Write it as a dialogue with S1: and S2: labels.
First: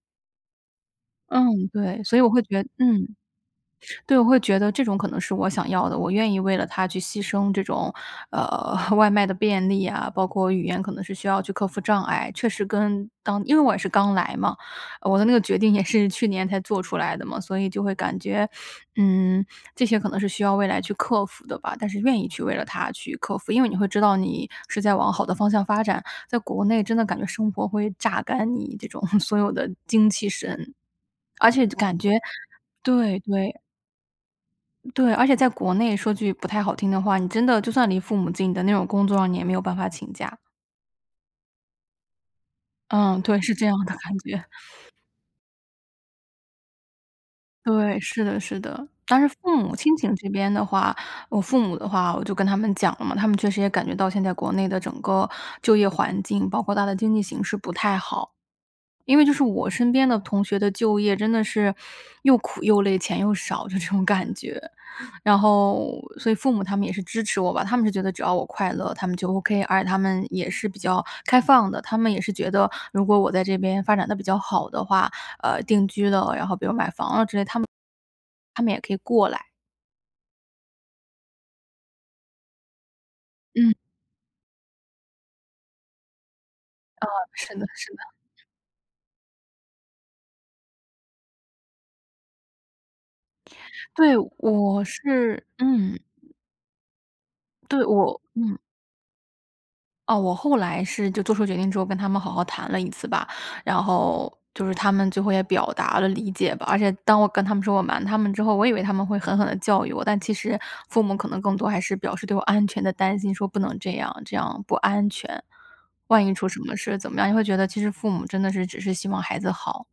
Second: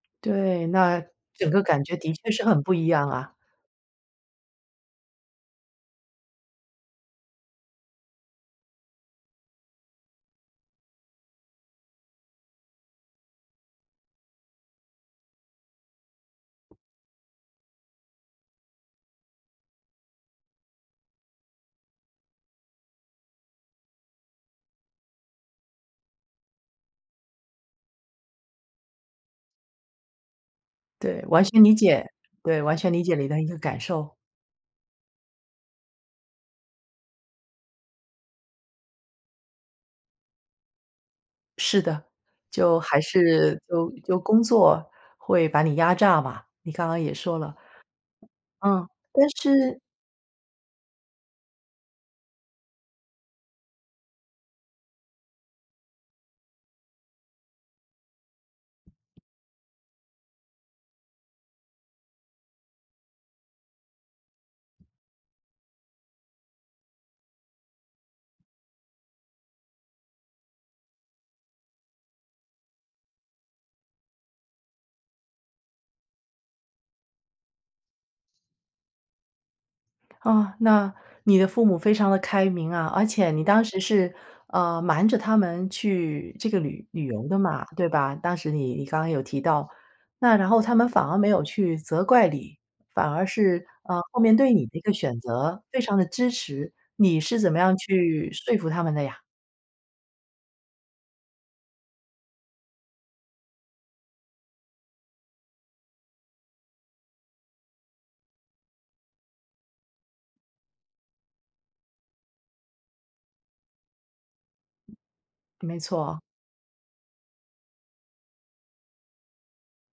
S1: 对，那整个
S2: 嗯，
S1: 感觉
S2: 对，
S1: 的
S2: 所以
S1: 确
S2: 我会
S1: 是
S2: 觉
S1: 很不一
S2: 嗯。
S1: 样啊。
S2: 对，我会觉得这种可能是我想要的。我愿意为了它去牺牲这种，呃，外卖的便利啊，包括语言可能是需要去克服障碍，确实跟当因为我也是刚来嘛，我的那个决定也是去年才做出来的嘛。所以就会感觉，嗯，这些可能是需要未来去克服的吧，但是愿意去为了它去克服，因为你会知道你是在往好的方向发展。在国内真的感觉生活会榨干你这种 所有的精气神。
S1: 对，完
S2: 而
S1: 全
S2: 且
S1: 理
S2: 感
S1: 解。
S2: 觉
S1: 对，完全理解
S2: 对
S1: 你的一个
S2: 对。
S1: 感受。
S2: 对，而且在国内，说句不太好听的话，你真的就算离父母近的那种工作啊，你也没有办法请假。
S1: 是的，就还
S2: 嗯，对，是
S1: 是
S2: 这样
S1: 就
S2: 的感
S1: 就工
S2: 觉。
S1: 作会把你压榨吧，你刚刚也说了。
S2: 对，是的是
S1: 嗯，
S2: 的。但
S1: 但
S2: 是父母
S1: 是
S2: 亲情这边的话，我父母的话我就跟他们讲了嘛，他们确实也感觉到现在国内的整个就业环境，包括它的经济形势不太好。因为就是我身边的同学的就业，真的是又苦又累，钱又少这种感觉。然后所以父母他们也是支持我吧，他们是觉得只要我快乐，他们就 OK，而他们也是比较开放的。他们也是觉得，如果我在这边发展得比较好的话，呃，定居了，然后比如买房啊之类，他们他们也可以过来。
S1: 哦，那你的父母非常地开明啊。而且你当
S2: 嗯。
S1: 时是，嗯，瞒着他们去这个旅旅
S2: 嗯，
S1: 游的
S2: 是
S1: 嘛，
S2: 的
S1: 对
S2: 是的。
S1: 吧，当时你你刚刚有提到。那然后他们反而没有去责怪你，反而是啊，
S2: 对，
S1: 后面对你的这
S2: 我
S1: 个选
S2: 是
S1: 择非常
S2: 嗯。
S1: 地支持。你是怎么样
S2: 对，我
S1: 去说
S2: 嗯。
S1: 服他们的呀？
S2: 哦，我后来是就做出决定之后跟他们好好谈了一次吧。然后就是他们最后也表达了理解吧，而且当我跟他们说我瞒他们之后，我以为他们会狠狠地教育我，但其实父母可能更多还是表示对我安全的担心，说不能这样，这样不安全，
S1: 没错。
S2: 万一出什么事怎么样。你会觉得其实父母真的是只是希望孩子好。